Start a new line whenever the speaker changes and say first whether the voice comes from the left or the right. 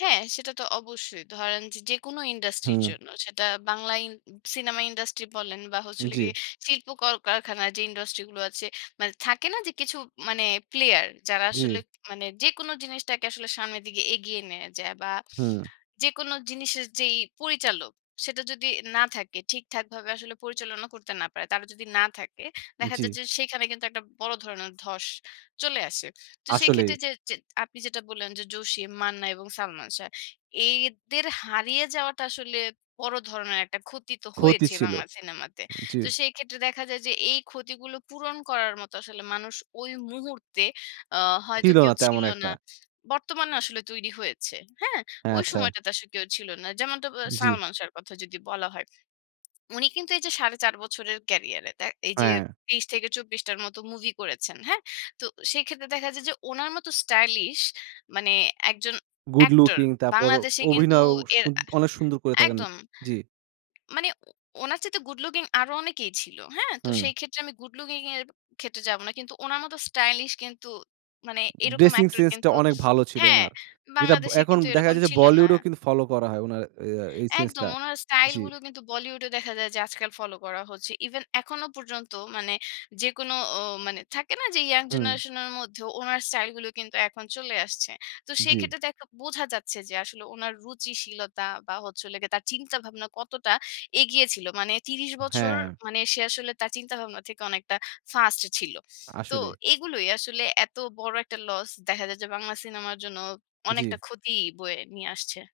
left: হ্যাঁ, সেটা তো অবশ্যই। ধরেন যে যেকোনো ইন্ডাস্ট্রি র
right: হুম।
left: জন্য সেটা বাংলা ই সিনেমা ইন্ডাস্ট্রি বলেন বা হচ্ছে হলো
right: জি।
left: গিয়ে শিল্প কল কারখানার যে ইন্ডাস্ট্রি গুলো আছে মানে থাকে না যে কিছু মানে প্লেয়ার। যারা আসলে
right: জি।
left: মানে যেকোনো জিনিসটাকে আসলে সামনের দিকে এগিয়ে নেয়া যায়। বা
right: হুম।
left: যেকোনো জিনিসের যেই পরিচালক সেটা যদি না থাকে, ঠিকঠাক ভাবে আসলে পরিচালনা করতে না পারে। তারা যদি না থাকে, দেখা যায়
right: জি।
left: যে সেখানে কিন্তু একটা বড় ধরনের ধস চলে আসে। তো সেই
right: আসলেই।
left: ক্ষেত্রে যে, যে আপনি যেটা বললেন যে জসিম, মান্না এবং সালমান শাহ, এদের হারিয়ে যাওয়াটা আসলে বড় ধরনের একটা ক্ষতি তো
right: ক্ষতি
left: হয়েছে
right: ছিল,
left: বাংলা সিনেমাতে।
right: জি।
left: তো সেই ক্ষেত্রে দেখা যায় যে এই ক্ষতিগুলো পূরণ করার মতো আসলে মানুষ ওই মুহূর্তে অ হয়তো
right: ছিল
left: কেউ
right: না তেমন
left: ছিল না।
right: একটা।
left: বর্তমানে আসলে তৈরি হয়েছে। হ্যাঁ? ঐ
right: হ্যাঁ আচ্ছা।
left: সময়টা তে আসলে কেউ ছিল না। যেমনটা
right: জি।
left: সালমান শাহর কথা যদি বলা হয়, উনি কিন্তু এই যে ৪.৫ বছরের ক্যারিয়ারে দে এই যে
right: হ্যাঁ।
left: ৩০ থেকে ২৪ টার মত মুভি করেছেন। হ্যাঁ? তো সেক্ষেত্রে দেখা যায় যে উনার মতো স্টাইলিশ মানে একজন
right: গুড
left: অ্যাক্টর
right: লুকিং তারপর অ
left: বাংলাদেশে কিন্তু
right: অভিনয়ও
left: এর
right: সু
left: আ
right: অনেক সুন্দর করে থাকেন।
left: একদম।
right: জি।
left: মানে ওনার চাইতে গুড লুকিং আরো অনেকেই ছিল। হ্যাঁ? তো সেই
right: হুম।
left: ক্ষেত্রে আমি গুড লুকিং এর ক্ষেত্রে যাব না। কিন্তু ওনার মতো স্টাইলিশ কিন্তু মানে এরকম
right: ড্রেসিং
left: অ্যাক্টর
right: সেন্স টা
left: কিন্তু
right: অনেক ভালো ছিল
left: হ্যাঁ,
right: উনার। যেটা ব
left: বাংলাদেশে
right: এখন
left: কিন্তু
right: দেখা
left: এরকম
right: গেছে যে
left: ছিল না।
right: বলিউডও কিন্তু ফলো করা হয় উনার অ্যা এই সেন্স
left: একদম
right: টা।
left: উনার স্টাইল
right: জি।
left: গুলো কিন্তু বলিউডে দেখা যায় যে আজকাল ফলো করা হচ্ছে। ইভেন এখনো পর্যন্ত মানে যেকোনো অ মানে থাকে না যে ইয়ং
right: হুম।
left: জেনারেশন এর মধ্যে ওনার স্টাইল গুলো কিন্তু এখন চলে আসছে। তো সেই
right: জি।
left: ক্ষেত্রে দেখ বোঝা যাচ্ছে যে আসলে উনার রুচিশীলতা বা হচ্ছে হলো গিয়ে তার চিন্তাভাবনা কতটা এগিয়ে ছিল। মানে ৩০ বছর
right: হ্যাঁ।
left: মানে সে আসলে তার চিন্তাভাবনা থেকে অনেকটা ফাস্ট ছিল। তো
right: আসলেই।
left: এগুলোই আসলে এত বড় একটা লস দেখা যায় যে বাংলা সিনেমার জন্য
right: জি।
left: অনেকটা ক্ষতি বয়ে নিয়ে আসছে।